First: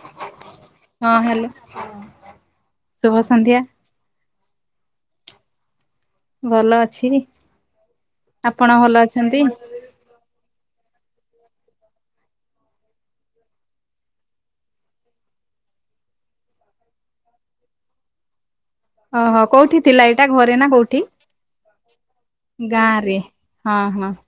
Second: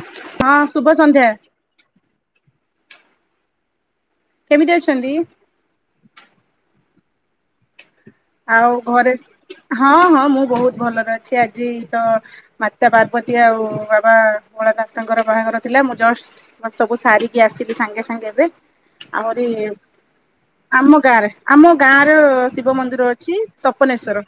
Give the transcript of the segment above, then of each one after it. ହଁ, ଶୁଭ ସନ୍ଧ୍ୟା। ଶୁଭସନ୍ଧ୍ୟା। କେମିତି ଅଛନ୍ତି? ଭଲ ଅଛି। ଆଉ ଆପଣ ଭଲ ଘରେ ଅଛନ୍ତି ହଁ ହଁ ମୁଁ ବହୁତ ଭଲରେ ଅଛି। ଆଜି ତ ମାତା ପାର୍ବତୀ ଆଉ ବାବା ଭୋଳାନାଥଙ୍କର ବାହାଘର ଥିଲା। ମୁଁ ଜଷ୍ଟ ସବୁ ସାରିକି ଆସିଲି ସାଙ୍ଗେ ସାଙ୍ଗେ ଏବେ। ଓହୋ ଆହୁରି, କୋଉଠି ଥିଲା ଏଇଟା ଘରେ ନା ଆମ କୋଉଠି? ଗାଁରେ ଆମ ଗାଁର ଶିବ ଗାଁ ମନ୍ଦିର ରେ ଅଛି। ହଁ ହଁ ସପନେଶ୍ଵର,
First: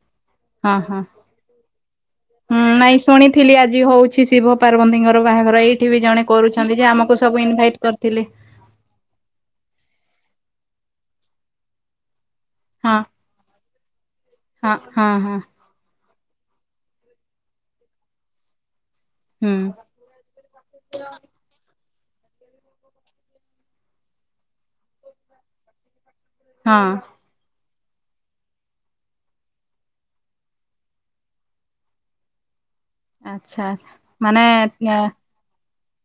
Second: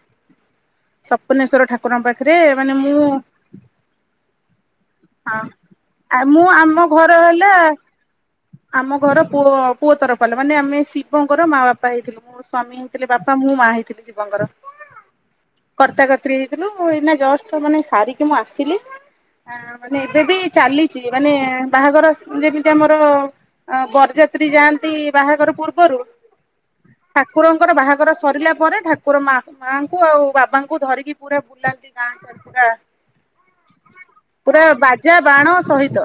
ହଁ ହଁ। ସପନେଶ୍ଵର ଠାକୁରଙ୍କ ପା ହୁଁ ନାଇଁ ଶୁଣିଥିଲି ଆଜି ହଉଛି ଶିବ ପାର୍ବନ୍ତିଙ୍କର ହଁ ବାହାଘର ଏଇଠି ବି ଜଣେ ମୁଁ ଆମ କରୁଛନ୍ତି ଯେ ଘର ଆମକୁ ସବୁ ହେଲା ଇନଭାଇଟ୍ କରିଥିଲେ। ଆମ ଘର ପୁଅ ପୁଅ ତରଫ୍ ବାଲା ମାନେ ଆମେ ଶିବଙ୍କର ମା ବାପା ହେଇଥିଲୁ ମୋ ସ୍ଵାମୀ ହଁ ଥିଲେ ବାପା ମୁଁ ମା ହେଇଥିଲି ଶିବଙ୍କର। ହଁ ହଁ ହଁ କର୍ତ୍ତା କତ୍ରୀ ହେଇଥିଲୁ ଏଇନା ଜଷ୍ଟ ମାନେ ସାରିକି ମୁଁ ଆସିଲି। ହୁଁ ନାଇଁ ଏବେ ବି ଚାଲିଚି ମାନେ ବାହାଘର ସ୍ ଯେମିତି ଆମର ଆଁ ବରଯାତ୍ରୀ ଯାଆନ୍ତି ବାହାଘର ପୂର୍ବରୁ। ହଁ। ଠାକୁରଙ୍କର ବାହାଘର ସରିଲା ପରେ ଠାକୁର ମାଆ ମାଆଙ୍କୁ ଆଉ ବାବାଙ୍କୁ ଧରିକି ପୁରା ବୁଲାନ୍ତି। ସେ ଗାଁ ଚାତ୍ରା। ଆଚ୍ଛା ଆଚ୍ଛା। ପୁରା ବାଜା ବାଣ ସହିତ।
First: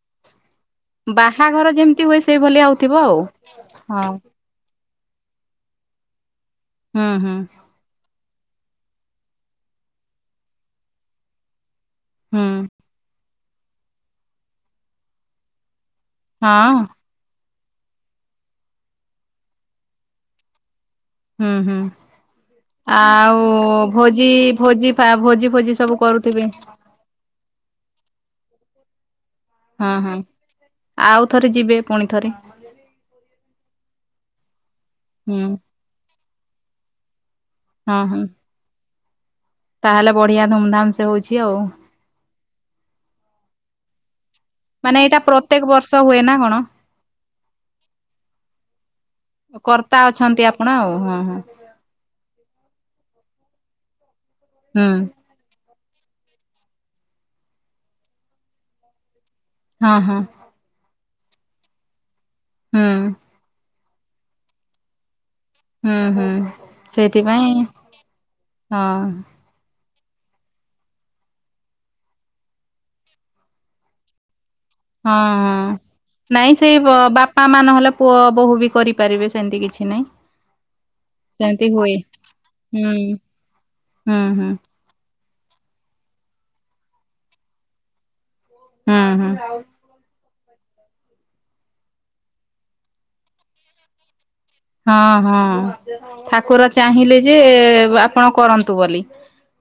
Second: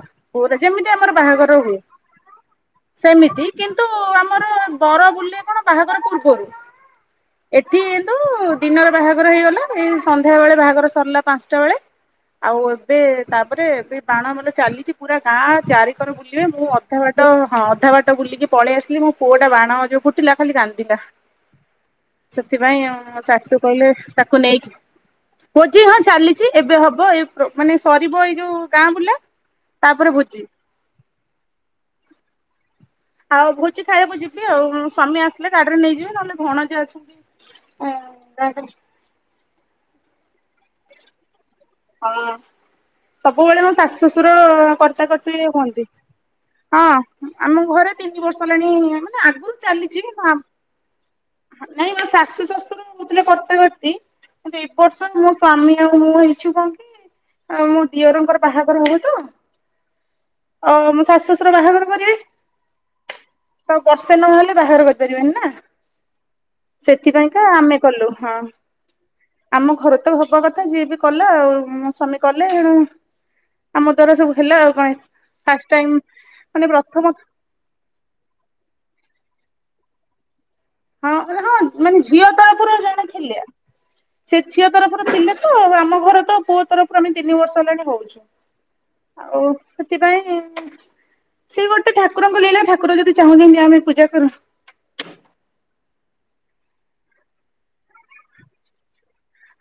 ଯେମିତି ଆମର ବାହାଘର ହୁଏ ଯେମିତି ସେଇଭଳିଆ ହଉଥିବ ଆଉ। ସେମିତି କିନ୍ତୁ ହଁ ଆମର ବର ବୁଲେ କଣ ବାହାଘର ପୂର୍ବରୁ? ହୁଁ ହୁଁ। ଏଠି ଇନ୍ତୁ ଦିନରେ ବାହାଘର ହେଇଗଲା ଏଇ ସନ୍ଧ୍ୟା ବେଳେ ବାହାଘର ସରିଲା ପାନ୍ସଟା ବେଳେ। ହୁଁ ଆଉ ଏବେ ତାପରେ ଏବେ ବାଣ ମେଲ ଚାଲିଚି ପୁରା ଗାଁ ଚାରି କର ବୁଲିବେ ମୁଁ ହଁ ଅଧା ବାଟ୍ ତ ହଁ ଅଧା ବାଟ ବୁଲିକି ପଳି ଆସିଲି ମୋ ପୁଅ ଟା ବାଣ ଯୋଉ ଫୁଟିଲା ଖାଲି କାନ୍ଦିଲା। ହୁଁ ହୁଁ। ସେଥିପାଇଁ ମୋ ଆଉ ଶାଶୁ କହିଲେ ଭୋଜି ତାକୁ ନେଇକି ଭୋଜି ଫା ଭୋଜି ଫୋଜି ହଁ ସବୁ ଚାଲିଛି କରୁଥୁବେ। ଏବେ ହବ ଏ ମାନେ ସରିବ ଏଇ ଯୋଉ ଗାଁ ବୁଲା। ହୁଁ ତାପରେ ହୁଁ ଭୋଜି ଆଉ ଥରେ ଯିବେ ପୁଣି ଥରେ। ଆଉ ଭୋଜି ଖାଇବାକୁ ଯିବି ଆଉ ମୋ ସ୍ୱାମୀ ହୁଁ ଆସିଲେ ଗାଡିରେ ନେଇଯିବି ନହେଲେ ଭଣଜା ଅଛନ୍ତି। ହଁ ହୁଁ। ତାହେଲେ ବଢିଆ ଧୁମ୍ ଧାମ୍ ସେ ହୋଉଛି ଆଉ। ହଁ ସବୁବେଳେ ମୁଁ ଶାଶୁ ଶ୍ୱଶୁର କର୍ତ୍ତା କର୍ତ୍ତୀ ହୋ ପ୍ରତ୍ୟକ ବର୍ଷ ହୁଏ ନା କଣ? ହଁ ଆମ ଘରେ ତିନି ବର୍ଷ ହେଲାଣି ମାନେ ଆଗୁରୁ ଚାଲିଛି କିନ୍ତୁ ଆମ ଆଉଁ ହଁ ହଁ। ନାଇଁ ମୋ ଶାଶୁ ଶ୍ୱଶୁର ହୋଉଥିଲେ କର୍ତ୍ତା କର୍ତ୍ତୀ କିନ୍ତୁ ଏ ହୁଁ ବର୍ଷ ମୋ ସ୍ଵାମୀ ଆଉ ମୁଁ ହେ ହେଇଛୁ କଁ କି ଆଉ ମୋ ଦିଅରଙ୍କର ବାହାଘର ହବ ତ। ହଁ ହଁ। ଅ ମୋ ଶାଶୁ ଶ୍ୱଶୁର ବାହାଘର କରିବେ। ହୁଁ। ତ ଆଉ ବର୍ଷେ ନହେଲେ ବାହାର କରିପାରିବେନି ନା। ହୁଁ ହୁଁ। ସେଇଥିପାଇଁ ସେଥିପାଇଁକା ଆମେ କଲୁ ହଁ। ଆମ ଘରେ ତ ହବା କଥା ଯିଏ ବି କଲା ଆଉ ମୋ ସ୍ୱାମୀ କଲେ ଏଣୁ ଆମ ଦ୍ଵାରା ସବୁ ହେଲା ଆଉ ପାଇଁ ହଁ ଫାଷ୍ଟ ଟାଇମ୍ ମାନେ ପ୍ରଥମ ଥ ମାମା ନହେଲେ ପୁଅ ବୋହୁ ବି କରିପାରିବେ ସେମ୍ତି କିଛି ନାଇଁ। ହଁ ମାନେ ସେମିତି ହବନି ହୁଏ ମାନେ ଝିଅ ତରଫରୁ ହୁଁ ଜଣେ ଥିଲେ ହୁଁ ସେ ହୁଁ ଝିଅ ତରଫରୁ ଥିଲେ ତ ଆମ ଘର ତ ପୁଅ ତରଫରୁ ଆମେ ତିନି ବର୍ଷ ହେଲାଣି ହୋଉଛୁ। ହୁଁ ହୁଁ। ଆଉ ସେଥିପାଇଁ ସିଏ ଗୋଟେ ଠାକୁରଙ୍କ ଲୀଳା ଠାକୁର ଯଦି ଚାହୁଁଚନ୍ତି ଆମେ ପୂଜା କରୁ। ହଁ ହଁ ଠାକୁର ଚାହିଁଲେ ଯେ ଆପଣ କରନ୍ତୁ ବୋଲି।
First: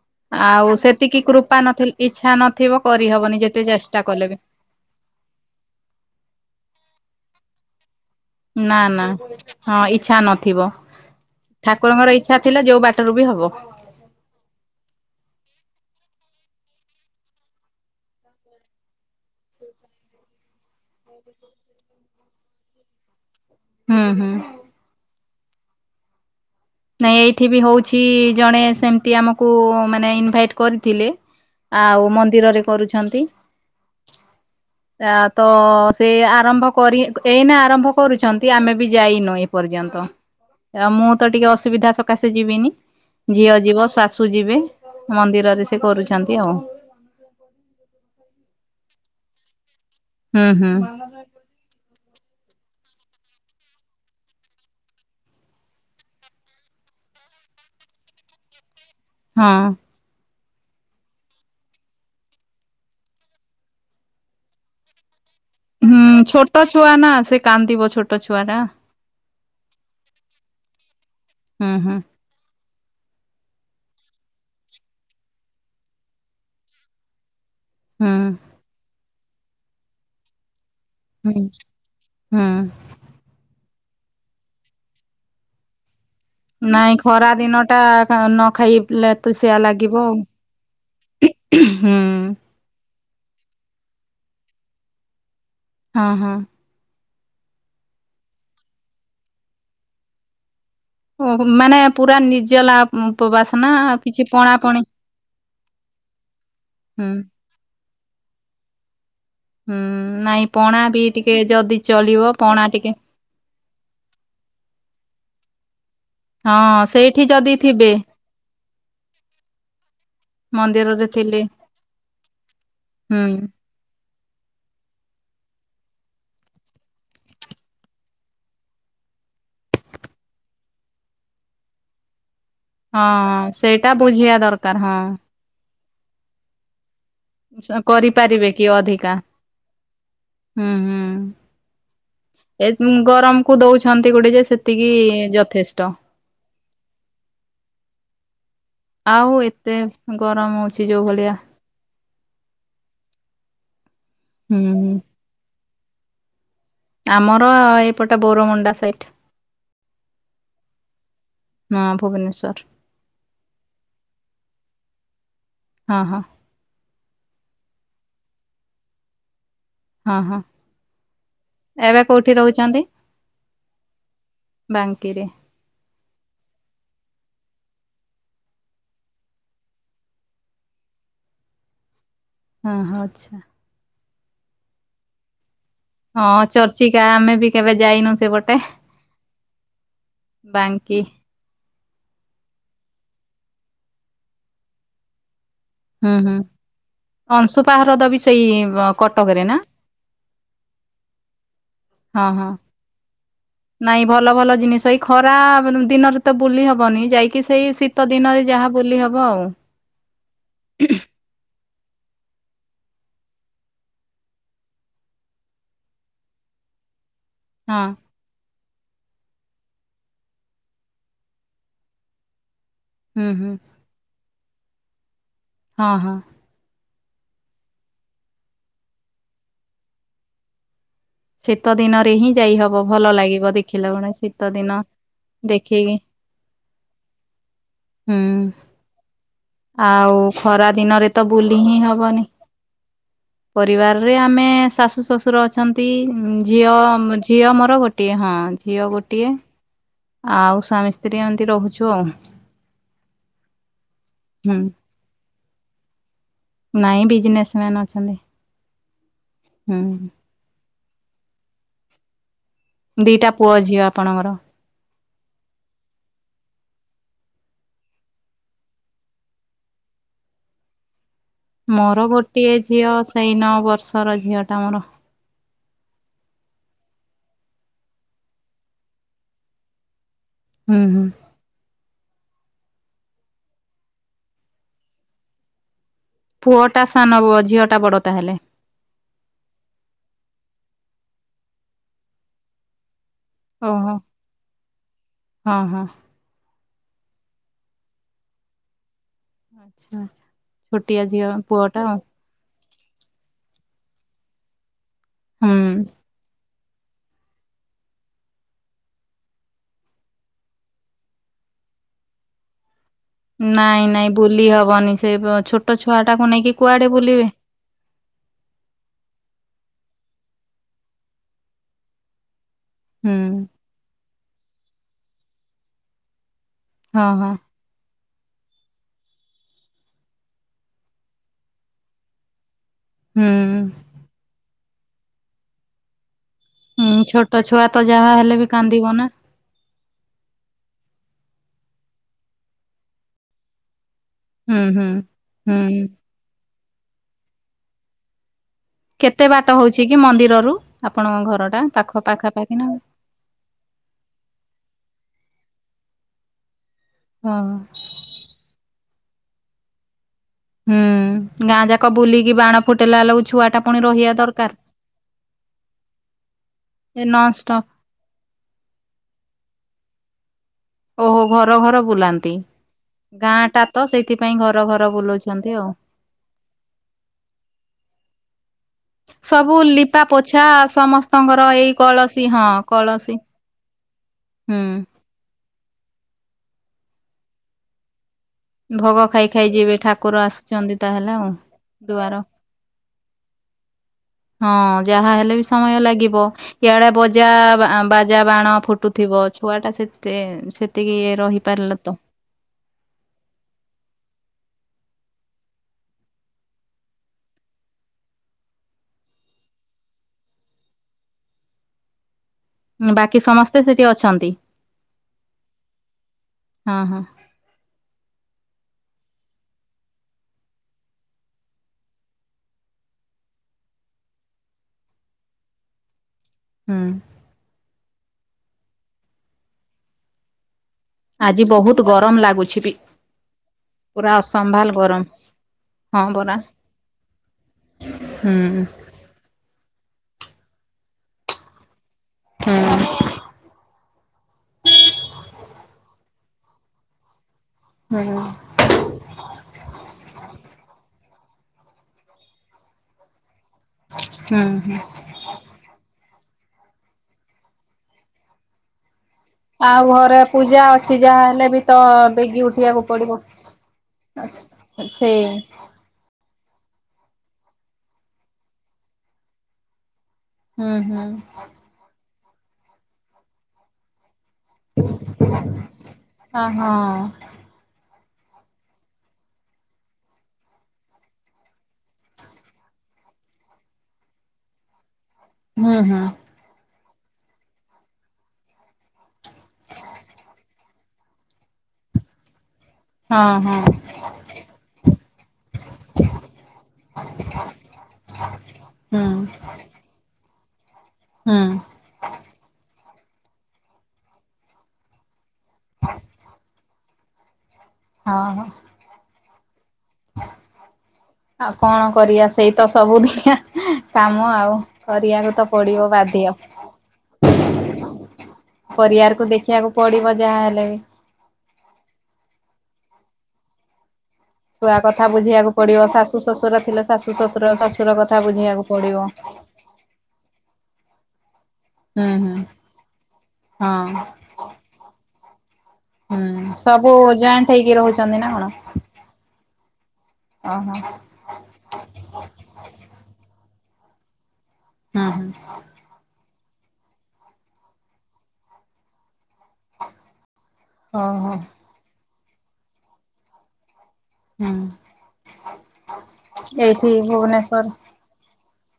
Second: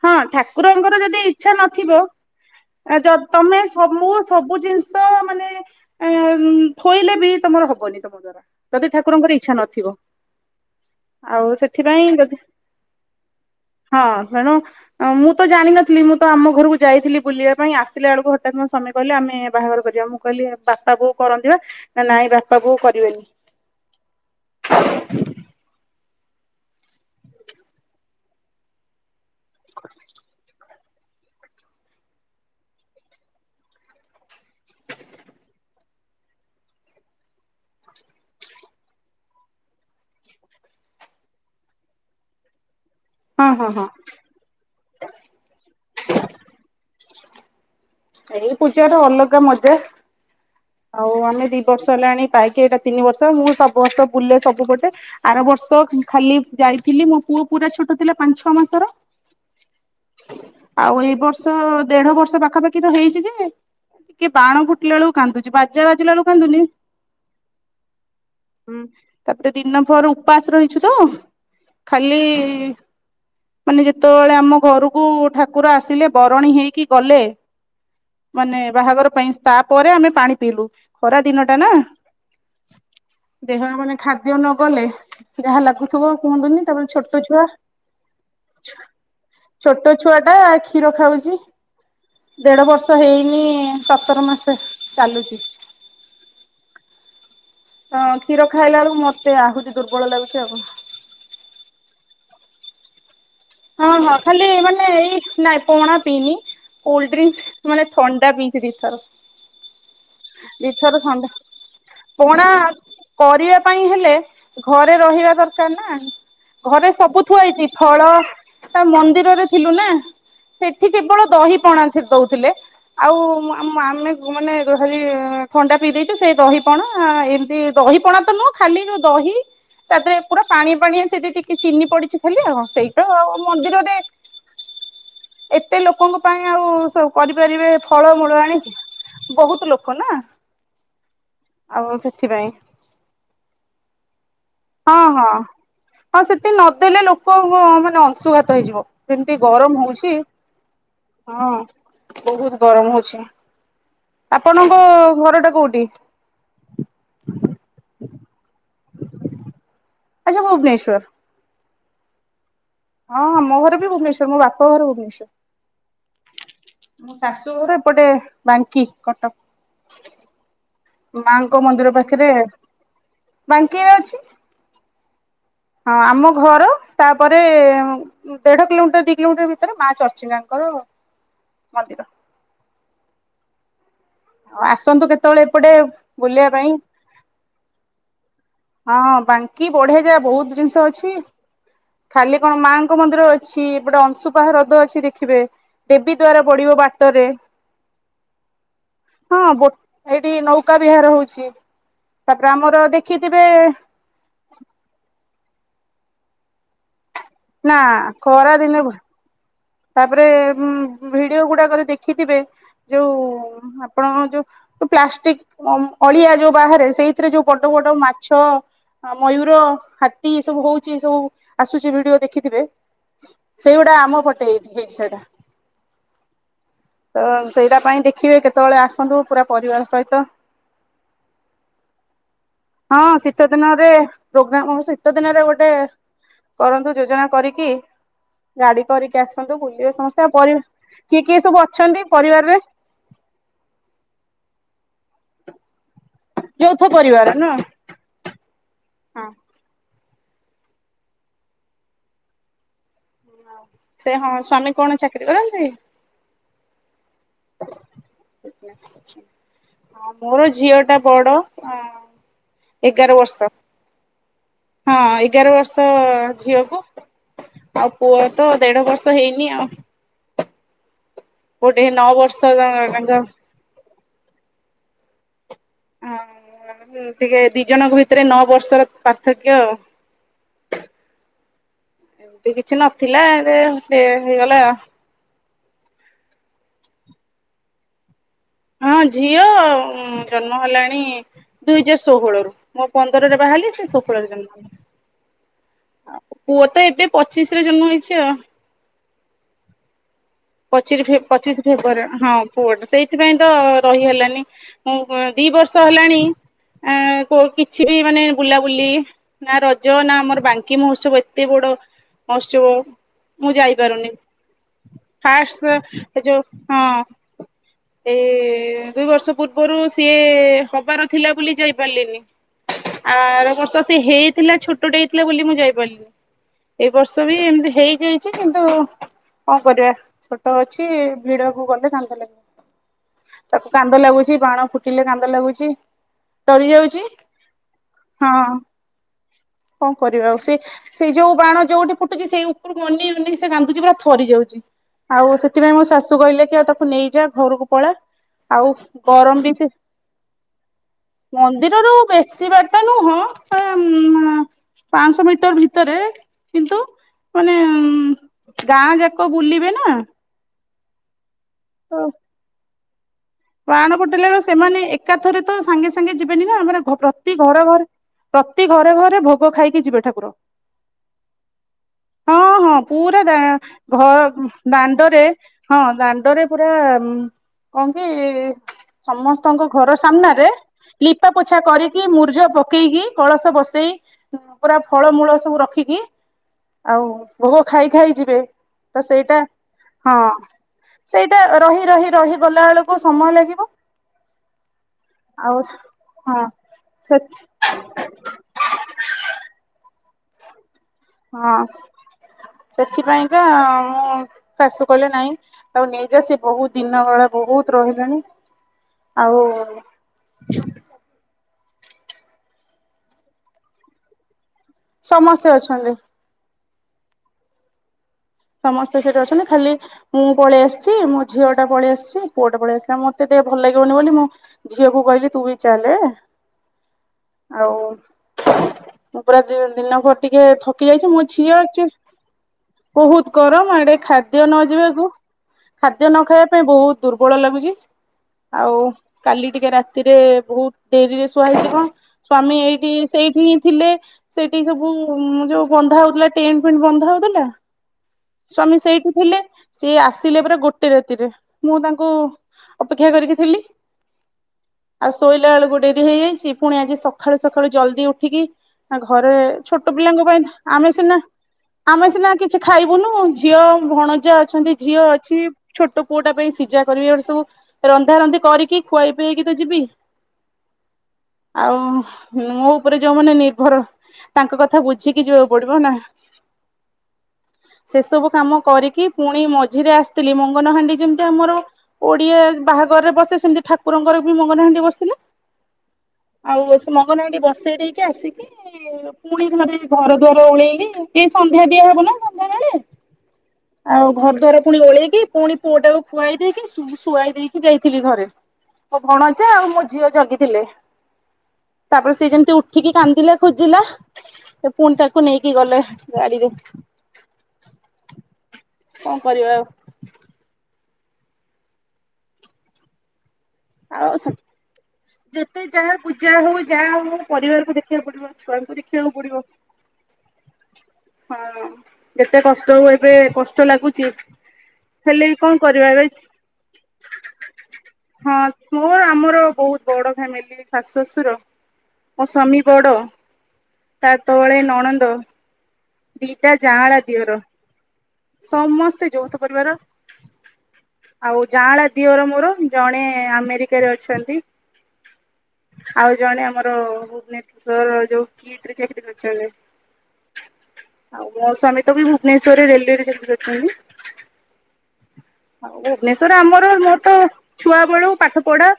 ହଁ ଆଉ ଠାକୁରଙ୍କର ଯଦି ସେତିକି ଇଚ୍ଛା କୃପା ନଥିବ ନଥି ଇଛା ନଥିବ କରିହବନି ତମେ ଯେତେ ଚେଷ୍ଟା ମୁଁ କଲେ ବି। ସବୁ ଜିନିଷ ମାନେ ଏଁ ଥୋଇଲେ ବି ତମର ହବନି ତମ ଦ୍ଵାରା। ନା ଯଦି ନା ଠାକୁରଙ୍କର ଇଚ୍ଛା ହଁ ନଥିବ ଇଚ୍ଛା ନଥିବ। ଆଉ ସେଥିପାଇଁ ଠାକୁରଙ୍କର ଯଦି ଇଚ୍ଛା ଥିଲା ଯୋଉ ବାଟରୁ ବି ହବ। ହଁ ତେଣୁ ମୁଁ ତ ଜାଣିନଥିଲି ମୁଁ ତ ଆମ ଘରକୁ ଯାଇଥିଲି। ବୁଲିବା ପାଇଁ ଆସିଲା ଳକୁ ହଠାତ୍ ମୋ ସ୍ୱାମି କହିଲେ ଆମେ ବାହାଘର କରିବା ମୁଁ କହିଲି ବାପା ବୋଉ କରନ୍ତି ବା। ନା ନାଇଁ ବାପା ବୋଉ କରିବେନି। ହୁଁ ହୁଁ। [inaudible] ନାଇଁ ଏଇଠି ବି ହଉଛି ଜଣେ ସେମିତି ଆମକୁ ମାନେ ଇନଭାଇଟ କରିଥିଲେ। ଆଉ ମନ୍ଦିରରେ କରୁଛନ୍ତି। [inaudible] ଆ ତ ସେ ଆରମ୍ଭ କରି ଏଇନା ଆରମ୍ଭ କରୁଛନ୍ତି ଆମେ ବି ଯାଇନୁ ଏ ପର୍ଯ୍ୟନ୍ତ ଆଉ ମୁଁ ତ ଟିକେ ଅ ଅସୁବିଧା ସକାଶେ ଯିବିନି ହଁ ଝିଅ ହଁ ହଁ ଯିବ ଶାଶୁ ଯିବେ ମନ୍ଦିରରେ ସେ କରୁଚନ୍ତି ଆଉ। ଏଇ ପୂଜାର ଅଲଗା ମଜା। ହୁଁ ହୁଁ। ଆଉ ଆମେ ଦୁଇ ବର୍ଷ ହେଲାଣି ପାଇକି ଏଇଟା ତିନି ବର୍ଷ ମୁଁ ସବୁ ବର୍ଷ ବୁଲେ ସବୁପଟେ। ଆର ବର୍ଷ ଖାଲି ଯାଇଥିଲି ମୋ ପୁଅ ପୁରା ଛୋଟ ଥିଲା ପାଞ୍ଚ ଛଅ ମାସର ହଁ। ଆଉ ଏଇ ବର୍ଷ ଦେଢ ବର୍ଷ ପାଖାପାଖି ତ ହେଇଛି ଯେ ଟିକେ ବାଣ ଫୁଟିଲା ବେଳକୁ କାନ୍ଦୁଛି ବା ଜା ହୁଁ ବାଜିଲାଳକୁ ଛୋଟ କାନ୍ଦୁନି ଛୁଆ ନା ସେ କାନ୍ଦିବ ଛୋଟ ଛୁଆ ଟା ହୁଁ ତାପରେ ଦିନ ପରୁ ଉପାସ ରହିଛୁ ତ ହୁଁ ହୁଁ। ଖାଲି ମାନେ ଯେତେବେଳେ ଆମ ଘରକୁ ଠାକୁର ଆସିଲେ ବରଣୀ ହେଇକି ଗଲେ ହୁଁ ମାନେ ବାହାଘର ପାଇଁ ତାପରେ ଆମେ ପାଣି ପିଇଲୁ। ଖରା ହୁଁ ଦିନ ଟା ନା ହୁଁ ଦେହ ମାନେ ଖାଦ୍ୟ ନ କଲେ ଯାହା ଲାଗୁ କୁହ କୁହନ୍ତୁନି ତାପରେ ନାଇଁ ଛୋଟ ଖରା ଛୁଆ ଦିନ ଟା ନ ଛୁଆ ଖାଇଲେ ତୃଷିଆ ଛୋଟ ଲାଗିବ ଆଉ ଛୁଆଟା କ୍ଷୀର ଖାଉଛି। ହୁଁ ଦେଢ ବର୍ଷ ହେଇନି ସତର ମାସ ଚାଲୁଛି। ହଁ ହଁ। ହଁ କ୍ଷୀର ଖାଇଲା ବେଳକୁ ମତେ ଆହୁଛି ଦୁର୍ବଳ ଲାଗୁଛି ଆଉ। ଓହ ମାନେ ପୁରା ନିଜ ଲାଭ ଉଁ ଉପବାସ ନା ହଁ ହଁ କିଛି ଖାଲି ପଣା ପଣି ମାନେ ଏଇ ନାଇଁ ପଣା ପିଇନି ହୁଁ କୋଲଡ୍ରିଙ୍କସ୍‌ ମାନେ ଥଣ୍ଡା ପିଚି ଦି ଥର। ହୁଁ ନାଇଁ ପଣା ପି ଥଣ୍ଡା ଟିକେ ଯଦି ଚଳିବ ପଣା ଟିକେ କରିବା ପାଇଁ ହେଲେ ଘରେ ରହିବା ଦରକାର ନା। ହଁ ଘରେ ସବୁ ସେଇଠି ଥୁଆ ଯଦି ହେଇଛି ଥିବେ ଫଳ ତା ମନ୍ଦିରରେ ଥିଲୁ ନା। ସେଠି ମନ୍ଦିରରେ କେବଳ ଥିଲେ ଦହି ପଣା ସେଠି ଦଉଥିଲେ ଆଉ ହୁଁ ଆଉ ଆମେ ମାନେ ହେଲି ଥଣ୍ଡା ପିଇ ଦେଇଛୁ ସେଇ ଦହିପଣା ଏମିତି ଦହିପଣା ତ ନୁହଁ ଖାଲି ର ଦହି ତାପହରେ ପୁରା ପାଣିଆ ପାଣିଆ ସେଠି ଟିକେ ଚିନି ପଡିଛି ଖାଲି ଆଉ। ସେଇଟା ଆଉ ହଁ ସେଇଟା ମନ୍ଦିରରେ ବୁଝିବା ଦରକାର ହଁ। ଏତେ ଲୋକଙ୍କ ପାଇଁ ଆଉ ସବୁ କରିପାରିବେ ଫଳମୂଳ କରିପାରିବେ ଆଣି କି ଅଧିକା। ବହୁତ ଲୋକ ନା। ହୁଁ ହୁଁ। ଆଉ ସେଥିପାଇଁ। ହୁଁ ଗରମ କୁ ଦଉଛନ୍ତି ଗୋଟେ ଯେ ସେତିକି ହଁ ହଁ। ଯଥେଷ୍ଟ। ହଁ ସେଠି ନଦେଲେ ଲୋକ ମାନେ ଅଂଶୁଘାତ ହେଇଯିବ ଯେମିତି ଗରମ ହଉଛି। ଅଛି ଯୋଉ ଭଳିଆ। ହଁ ବହୁତ ଗରମ ହଉଛି, ହୁଁ ଆପଣଙ୍କ ହୁଁ ଘର ଟା କୋଉଠି? ଆମର ଏପଟେ ବୋରମୁଣ୍ଡା ସାଇଟା। ଆଚ୍ଛା ଭୁବନେଶ୍ୱର। ହଁ ଭୁବନେଶ୍ଵର। ହଁ ହଁ ମୋ ଘରେ ବି ଭୁବନେଶ୍ୱର ମୋ ବାପା ଘର ଭୁବେଶ୍ୱର। ହଁ ହଁ। ମୋ ଶାଶୁ ଘର ଏପଟେ ବାଙ୍କି କଟକ। ହଁ ହଁ ମାଙ୍କ ମନ୍ଦିର ଏବେ ପାଖରେ କୋଉଠି ରହୁଛନ୍ତି? ବାଙ୍କିରେ ଅଛି। ବାଙ୍କି ରେ ହଁ ଆମ ଘର ତାପରେ ଦେଢ଼ କିଲୋମିଟର ଦୁଇ କିଲୋମିଟର ଭିତରେ ମା ଚର୍ଚ୍ଚିଲାଙ୍କର ମନ୍ଦିର। ହଁ ହଁ ଆଚ୍ଛା। ଆଉ ଆସନ୍ତୁ କେତେବେଳେ ଏପଟେ ହଁ ବୁଲିବା ପାଇଁ ଚର୍ଚିକା ଆମେ ବି କେବେ ଯାଇନୁ ସେପଟେ। ହଁ ହଁ ବାଙ୍କି ବଢିଆ ଯାଗା ବହୁତ ଜିନିଷ ବାଙ୍କି ଅଛି। ଖାଲି କଣ ମାଆଙ୍କ ମନ୍ଦିର ଅଛି ଏପଟେ ଅଂଶୁପାହା ହ୍ରଦ ଅଛି ଦେଖିବେ। ଦେବୀ ହୁଁ ହୁଁ। ଦ୍ଵାରା ପଡିବ ବାଟରେ ଅଂଶୁପା ହ୍ରଦ ବି ସେଇ କଟକରେ ହଁ ନା ଗୋ ଏଇଠି ନୌକା ବିହାର ହଉଛି ହଁ ହଁ। ତାପରେ ଆମର ଦେ ଖି ଥିବେ ନାଇଁ ଭଲ ଭଲ ଜିନିଷ ଏଇ ଖରା ଦିନରେ ତ ବୁଲି ହବନି ଯାଇକି ସେଇ ନା ଶୀତ ଦିନରେ ଖରା ଯାହା ଦିନେ ବୁଲି ହବ ଆଉ। ତାପରେ ଉଁ ଭିଡିଓ ଗୁଡାକରେ ଦେଖିଥିବେ ଯୋଉ ଆପଣଙ୍କ ଯୋଉ ପ୍ଲାଷ୍ଟିକ ଅମ୍ ଅଳିଆ ଯୋଉ ବାହାରେ ସେଇଥିରେ ଯୋଉ ବଡ଼ ହଁ ବଡ଼ ମା ଛ ମୟୂର, ହାତୀ ଏ ସବୁ ହଉଛି ସବୁ ଆସୁଛି ଭିଡିଓ ଦେଖିଥିବେ। ହୁଁ ହୁଁ ସେଇଗୁଡା ଆମ ପଟେ ଠିକ୍ ହେଇ ସେଇଟା। ହଁ ହଁ। ତ ସେଇଟା ପାଇଁ ଦେଖିବେ କେତେବେଳେ ଆସନ୍ତୁ ପୁରା ପରିବାର ସହିତ। ଶୀତ ଦିନରେ ହିଁ ଯାଇ ହବ ଭଲ ହଁ ଶୀତ ଲାଗିବ ଦିନରେ ଦେଖିଲା ବେଳେ ଶୀତ ଦିନ ପ୍ରୋଗ୍ରାମ ହ ଶୀତ ଦିନରେ ଗୋଟେ ଦେଖିକି କରନ୍ତୁ ଯୋଜନା କରିକି ହୁଁ ଗାଡି କରିକି କି ଆସନ୍ତୁ ବୁ ଆଉ ଖରା ଦିନରେ ତ ବୁଲି ହିଁ ଅଛନ୍ତି ହବନି। ପରିବାରରେ ପରିବାରରେ ଆମେ ଶାଶୁ ଶ୍ୱଶୁର ଅଛନ୍ତି ଉଁ ଝିଅ ଯୌଥ ପରିବାର ଝିଅ ନୁହଁ ମୋର ଗୋ ଟିଏ ହଁ ଝିଅ ଗୋଟିଏ ହଁ। ଆଉ ସ୍ୱାମୀ ସ୍ତ୍ରୀ ଏମିତି ରହୁଛୁ ଆଉ। ସେ ହଁ ହୁଁ ସ୍ଵାମୀ କଣ ଚାକିରି କରନ୍ତି? ନାଇଁ ବିଜନେସ୍। ହୁଁ ହଁ ମୋର ଝିଅ ଟା ବଡ ଆଁ ଦିଟା ପୁଅ ଝିଅ ଆପଣଙ୍କର। ହଁ ଏଗାର ବର୍ଷ ଝିଅକୁ। ଆଉ ପୁଅ ତ ଦେଢ ବର୍ଷ ହେଇନି ଆଉ। ଗୋଟେ ମୋର ନଅ ବର୍ଷ ଗୋଟିଏ ଝିଅ। ତାଙ୍କ ସେଇ ନଅ ବର୍ଷର ଝିଅ ଟା ମୋର। ହଁ ଟିକେ ଦି ଜଣଙ୍କ ଭିତରେ ନଅ ବର୍ଷର ପାର୍ଥକ୍ୟ ଆଉ। ହୁଁ ହୁଁ। ଏମିତି କିଛି ନଥିଲା ଏବେ ହେଇଆ ହେଇଗଲା ଆଉ। ପୁଅ ଟା ସାନ ଝିଅ ଟା ବଡ ତାହେଲେ। ହଁ ଝିଅ ଜନ୍ମ ହେଲାଣି ଦୁଇ ହଜାର ଷୋହଳ ରୁ। ମୁଁ ପନ୍ଦରରେ ବାହାହେଲି ସେ ଓହୋ ଷୋହଳରେ ଜନ୍ମ ହଁ ହଁ ହେଲା। ପୁଅ ତ ଏବେ ପଚିଶ ରେ ଜନ୍ମ ହେଇଛି ଆଉ। ଆଚ୍ଛା ଆଚ୍ଛା। ଛୋଟିଆ ପଚିର ଫେବ ଝିଅ ପଚିଶ ପୁଅଟା ଆଉ ଫେବୃଆରୀ ହଁ। ପୁଅଟେ। ସେଇଥିପାଇଁ ତ ରହି ହେଲାନି ମୁଁ ଦି ହୁଁ ବର୍ଷ ହେଲାଣି ଆଁ କୋ କିଛି ବି ମାନେ ବୁଲାବୁଲି ନା ରଜ ନା ଆମର ବାଙ୍କି ମହୋତ୍ସବ ଏତେ ବଡ ମହୋତ୍ସବ। ମୁଁ ନାଇଁ ନାଇଁ ଯାଇପାରୁନି ବୁଲି ହବନି ସେ ବ ଫାଷ୍ଟ ଛୋଟ ଛୁଆ ଟାକୁ ନେଇକି କୁଆଡେ ବୁଲିବେ। ଏଇ ଦୁଇ ବର୍ଷ ପୂର୍ବରୁ ସିଏ ହବାର ଥିଲା ବୋଲି ଯାଇପାରିଲିନି। ହୁଁ ଆରବର୍ଷ ସେ ହେଇଥିଲା ଛୋଟଟେ ହେଇଥିଲା ବୋଲି ମୁଁ ଯାଇପାରିଲିନି। ଏଇ ହଁ ବର୍ଷ ହଁ ବି ଏମିତି ହେଇଯାଇଛି, କିନ୍ତୁ କଣ କରିବା। ଛୋଟ ଅଛି ଭିଡକୁ ଗଲେ କାନ୍ଦ ହୁଁ ଲାଗିବ। ତାକୁ କା ଲାଗୁଛି ବାଣ ଫୁଟିଲେ କାନ୍ଦ ଲାଗୁଚି। ହୁଁ, ଛୋଟ ଛୁଆ ତ ଯାହା ହେଲେ ବି ହଁ କାନ୍ଦିବ ନା। କଣ କରିବା ଆଉ? ସେ ସେଇ ଯୋଉ ବାଣ ଯୋଉଠି ଫୁଟୁଛି ସେଇ ଉପରୁକୁ ଅନେଇ ଅନେଇ ସେ କାନ୍ଦୁଛି ପୁରା ଥରି ହୁଁ ଯାଉଛି। ହୁଁ ଆଉ ସେଥିପାଇଁ ହୁଁ ମୋ ଶାଶୁ କହିଲେ କି ଆଉ ତାକୁ ନେଇଯା ଘରକୁ ପଳା ଆଉ କେତେ ଗରମ ବାଟ ବି ସେ, ହଉଛି କି ମନ୍ଦିରରୁ ଆପଣଙ୍କ ଘର ଟା ମନ୍ଦିରରୁ ପାଖ ବେଶୀ ପାଖାପାଖି ନା ବାଟ ନୁହଁ। ପାଞ୍ଚଶହ ମିଟର ଭିତରେ। କିନ୍ତୁ ମାନେ ହଁ ଗାଁ ଯାକ ବୁଲିବେ ନା। ହୁଁ ଗାଁ ଯାକ ତ ବୁଲିକି ବାଣ ଫୁଟେଇଲା ବେଳକୁ ଛୁଆ ଟା ପୁଣି ବାଣ ରହିବା ଫୁଟେଇଲା ବେଳକୁ ଦରକାର। ସେମାନେ ଏକାଥରେ ତ ସାଙ୍ଗେ ସାଙ୍ଗେ ଯିବେନି ନା ଆମର ଏ ପ୍ରତି ନନଷ୍ଟପ ଘର ଘର ପ୍ରତି ଘରେ ଘରେ ଭୋଗ ଖାଇକି ଯିବେ ଠାକୁର। ଓହୋ ଘର ଘର ବୁଲାନ୍ତି। ହଁ ହଁ ପୁରା ଦା ଗାଁ ଟା ତ ଘ ସେଇଥିପାଇଁ ଘର ଘର ଦାଣ୍ଡରେ ବୁଲଉଛନ୍ତି ଆଉ। ହଁ ଦାଣ୍ଡରେ ପୁରା କଣ କି ସବୁ ସମସ୍ତଙ୍କ ଘର ଲିପା ପୋଛା ସାମ୍ନାରେ ଲିପା ସମସ୍ତଙ୍କର ପୋଛା ଏଇ କରିକି କଳସୀ ହଁ ମୂର୍ଜ ପକେଇକି କଳସୀ କଳସ ବସେଇ ହୁଁ। ପୁରା ଫଳମୂଳ ସବୁ ରଖିକି ଆଉ ଭୋଗ ଖାଇ ଖାଇ ଯିବେ। ଭୋଗ ତ ଖାଇ ସେଇଟା ଖାଇ ଯିବେ ଠାକୁର ହଁ, ଆସୁଛନ୍ତି ତାହେଲେ ଆଉ ସେଇଟା ରହି ରହି ଦୁଆର। ରହି ଗଲା ବେଳକୁ ସମୟ ଲାଗିବ। ହଁ ଯାହା ହେଲେ ବି ଆଉ ସମୟ ଲାଗିବ। ହଁ ଇଆଡେ ସେ ବଜା ବାଜା ବାଣ ଫୁଟୁଥିବ ଛୁଆ ଟା ସେତେ ସେତିକି ଇଏ ହଁ, ସେଥିପାଇଁକା ମୋ ଶାଶୁ କହିଲେ ନାଇଁ। ତାକୁ ନେଇଯା ସିଏ ବହୁତ ଦିନ ବେଳେ ବହୁତ ରହିଲାଣି ଆଉ ବାକି ସମସ୍ତେ ସେଠି ଅଛନ୍ତି। ସମସ୍ତେ ଅଛନ୍ତି। ହଁ ହଁ। ସମସ୍ତେ ସେଠି ଅଛନ୍ତି ଖାଲି ମୁଁ ପଳେଇ ଆସିଛି, ମୋ ଝିଅ ଟା ପଳେଇ ଆସିଛି, ପୁଅ ଟା ପଳେଇ ଆସିଲା। ମତେ ଟିକେ ଭଲ ଲାଗିବନି ବୋଲି ମୁଁ ଝିଅକୁ କହିଲି ତୁ ବି ଚାଲେ ହଁ। ଆଉ ମୁଁ ପୁରା ଦିନ ଘର ଟିକେ ଥକି ଯାଇଛି ମୋ ଝିଅ ଅଛି କମ୍ ଲାଗୁଛି ବି ବହୁତ ଗରମ ଆଡ଼େ ପୁରା ଖାଦ୍ୟ ନ ଅସମ୍ଭାଲ ଗରମ ଯିବାକୁ ଖାଦ୍ୟ ହଁ ନ ପରା ଖାଇବା ପାଇଁ ବହୁତ ଦୁର୍ବଳ ଲାଗୁଛି ହୁଁ। ଆଉ କାଲି ଟିକେ ରାତିରେ ବହୁତ ଡେରିରେ ଶୁଆ ହେଇଯିବ ହୁଁ ସ୍ଵାମୀ ଏଇଠି ସେଇଠି ହିଁ ଥିଲେ। ସେଠି ସବୁ ଯୋଉ ବନ୍ଧା ହଉଥିଲା ଟେଣ୍ଟ ଫେଣ୍ଟ ବନ୍ଧା ହଉଥିଲା। ହୁଁ। ସ୍ଵାମୀ ସେଇଠି ଥିଲେ ସିଏ ଆସିଲେ ପୁରା ଗୋଟେ ରାତିରେ ମୁଁ ତାଙ୍କୁ ଅପେକ୍ଷା କରିକି ଥିଲି ହୁଁ ହୁଁ ଆଉ ଶୋଇଲା ବେଳକୁ ଡେରି ହେଇଯାଇଛି ପୁଣି ଆଜି ସକାଳୁ ସକାଳୁ ଜଲଦି ଉଠିକି ଆ ଘରେ ଆଉ ଛୋଟ ଘରେ ପିଲାଙ୍କ ପାଇଁ ପୂଜା ଆମେ ଅଛି ସିନା ଯାହା ହେଲେ ବି ତ ଆମେ ସିନା ବେଗି କିଛି ଉଠିବାକୁ ଖାଇବୁନୁ ପଡିବ। ଝିଅ ଭଣଜା ଅଛନ୍ତି ଝିଅ ସେ ଅଛି ଛୋଟ ପୁଅ ଟା ପାଇଁ ସିଝା କରିବି ଇଆଡେ ସବୁ ରନ୍ଧା ରନ୍ଧି କରିକି ଖୁଆଇ ପିଇକି ତ ଯିବି। ହୁଁ ହୁଁ ଆଉ ମୋ ଉପରେ ଯୋଉ ମାନେ ନିର୍ଭର ତାଙ୍କ କଥା ବୁଝିକି ଯିବାକୁ ପଡ଼ିବ ନା ହଁ ହଁ। ସେ ସବୁ କାମ କରିକି ପୁଣି ମଝିରେ ଆସିଥିଲି ମଙ୍ଗନହାଣ୍ଡି ଯେମିତି ଆମର ଓଡିଆ ବାହାଘରରେ ବସେ ସେମିତି ଠାକୁରଙ୍କର ବି ମଙ୍ଗନହାଣ୍ଡି ବସଥିଲା। ହୁଁ ହୁଁ। ଆଉ ସେ ମଙ୍ଗନ ହାଣ୍ଡି ବସେଇ ଦେଇକି ଆସିକି ପୁଣି ଥରେ ଘର ଦୁଆର ଉଳେଇଲିି ଏଇ ସନ୍ଧ୍ୟା ଦିଆ ହବ ନା ସନ୍ଧ୍ୟା ବେଳେ ହଁ ହଁ। ଆଉ ଘର ଦ୍ବାର ପୁଣି ଓଳେଇକି ପୁଣି ପୁଅଟାକୁ ଖୁଆଇ ଦେଇକି ଶୁଆଇ ଦେଇକି ଯାଇଥିଲି ଘରେ ହୁଁ ହୁଁ ମୋ ଭଣଜା ଆଉ ମୋ ଝିଅ ଜଗିଥିଲେ ହୁଁ। ତାପରେ ସେଯେମିତି ଉଠିକି କାନ୍ଦିଲା ଖୋଜିଲା ସେ ପୁଣି ତାକୁ ନେଇକି ଗଲେ ଗାଡିରେ ହଁ ହଁ। କଣ କରିବା ଆଉ। [inaudible] ଆଉ କଣ କରିବା ସେଇତ ସବୁ ଦି କାମ ଆଉ କରିବାକୁତ ଯେତେ ପଡ଼ିବ ଯାହା ବାଧ୍ୟ। ପୂଜା ହଉ ଯାହା ହଉ ପରିବାରକୁ ଦେଖିବାକୁ ପଡିବ ଛୁଆଙ୍କୁ ଦେଖିବାକୁ ପରିବାରକୁୁ ପଡିବ। ଦେଖିବାକୁ ପଡ଼ିବ ଯାହା ହେଲେବି ହଁ ଯେତେ କଷ୍ଟ ହୁ ଏବେ କଷ୍ଟ ଲାଗୁଛି ଛୁଆ କଥା ହେଲେ ବି ବୁଝିବାକୁ କଣ ପଡ଼ିବ କରିବା ଏବେ ଶାଶୁ ଶ୍ୱଶୁର ଥିଲେ ଶାଶୁ ଶ୍ୱଶୁର ଶ୍ୱଶୁର କଥା ହଁ ବୁଝିବାକୁ ମୋର ପଡ଼ିବ ଆମର ବହୁତ ବଡ଼ ଫ୍ୟାମିଲି ଶାଶୁ ଶଶୁର ହୁଁ ମୋ ହୁଁ ସ୍ୱାମୀ ବଡ଼ ହଁ ତା ତଳେ ନଣନ୍ଦ ଦିଟା ହୁଁ ସବୁ ଯାଆଁଳା ଦିଅର ଜଏଣ୍ଟ ହେଇକି ରହୁଚନ୍ତିନା କଣ? ସମସ୍ତେ ଯୌଥ ପରିବାର ଓହୋ ଆଉ ଯାଆଁଳା ଦିଅର ମୋର ଜଣେ ଆମେରିକାରେ ଅଛନ୍ତି। ହୁଁ ହୁଁ। ଆଉ ଜଣେ ଆମର ଭୁବନେଶର ଯୋଉ କିଟ୍ ରେ ଚାକିରି କରିଛନ୍ତି। ଆଉ ଓହୋ ମୋ ସ୍ୱାମୀ ତ ବି ଭୁବନେଶ୍ୱରରେ ରେଲୱେରେ ଚାକିରି କରିଛନ୍ତି। ହୁଁ। ଭୁବନେଶ୍ଵର ଆମର ଏଇଠି ମୋର ତ ଭୁବନେଶ୍ଵର ଛୁଆ ବଳୁ ପାଠ ପଢା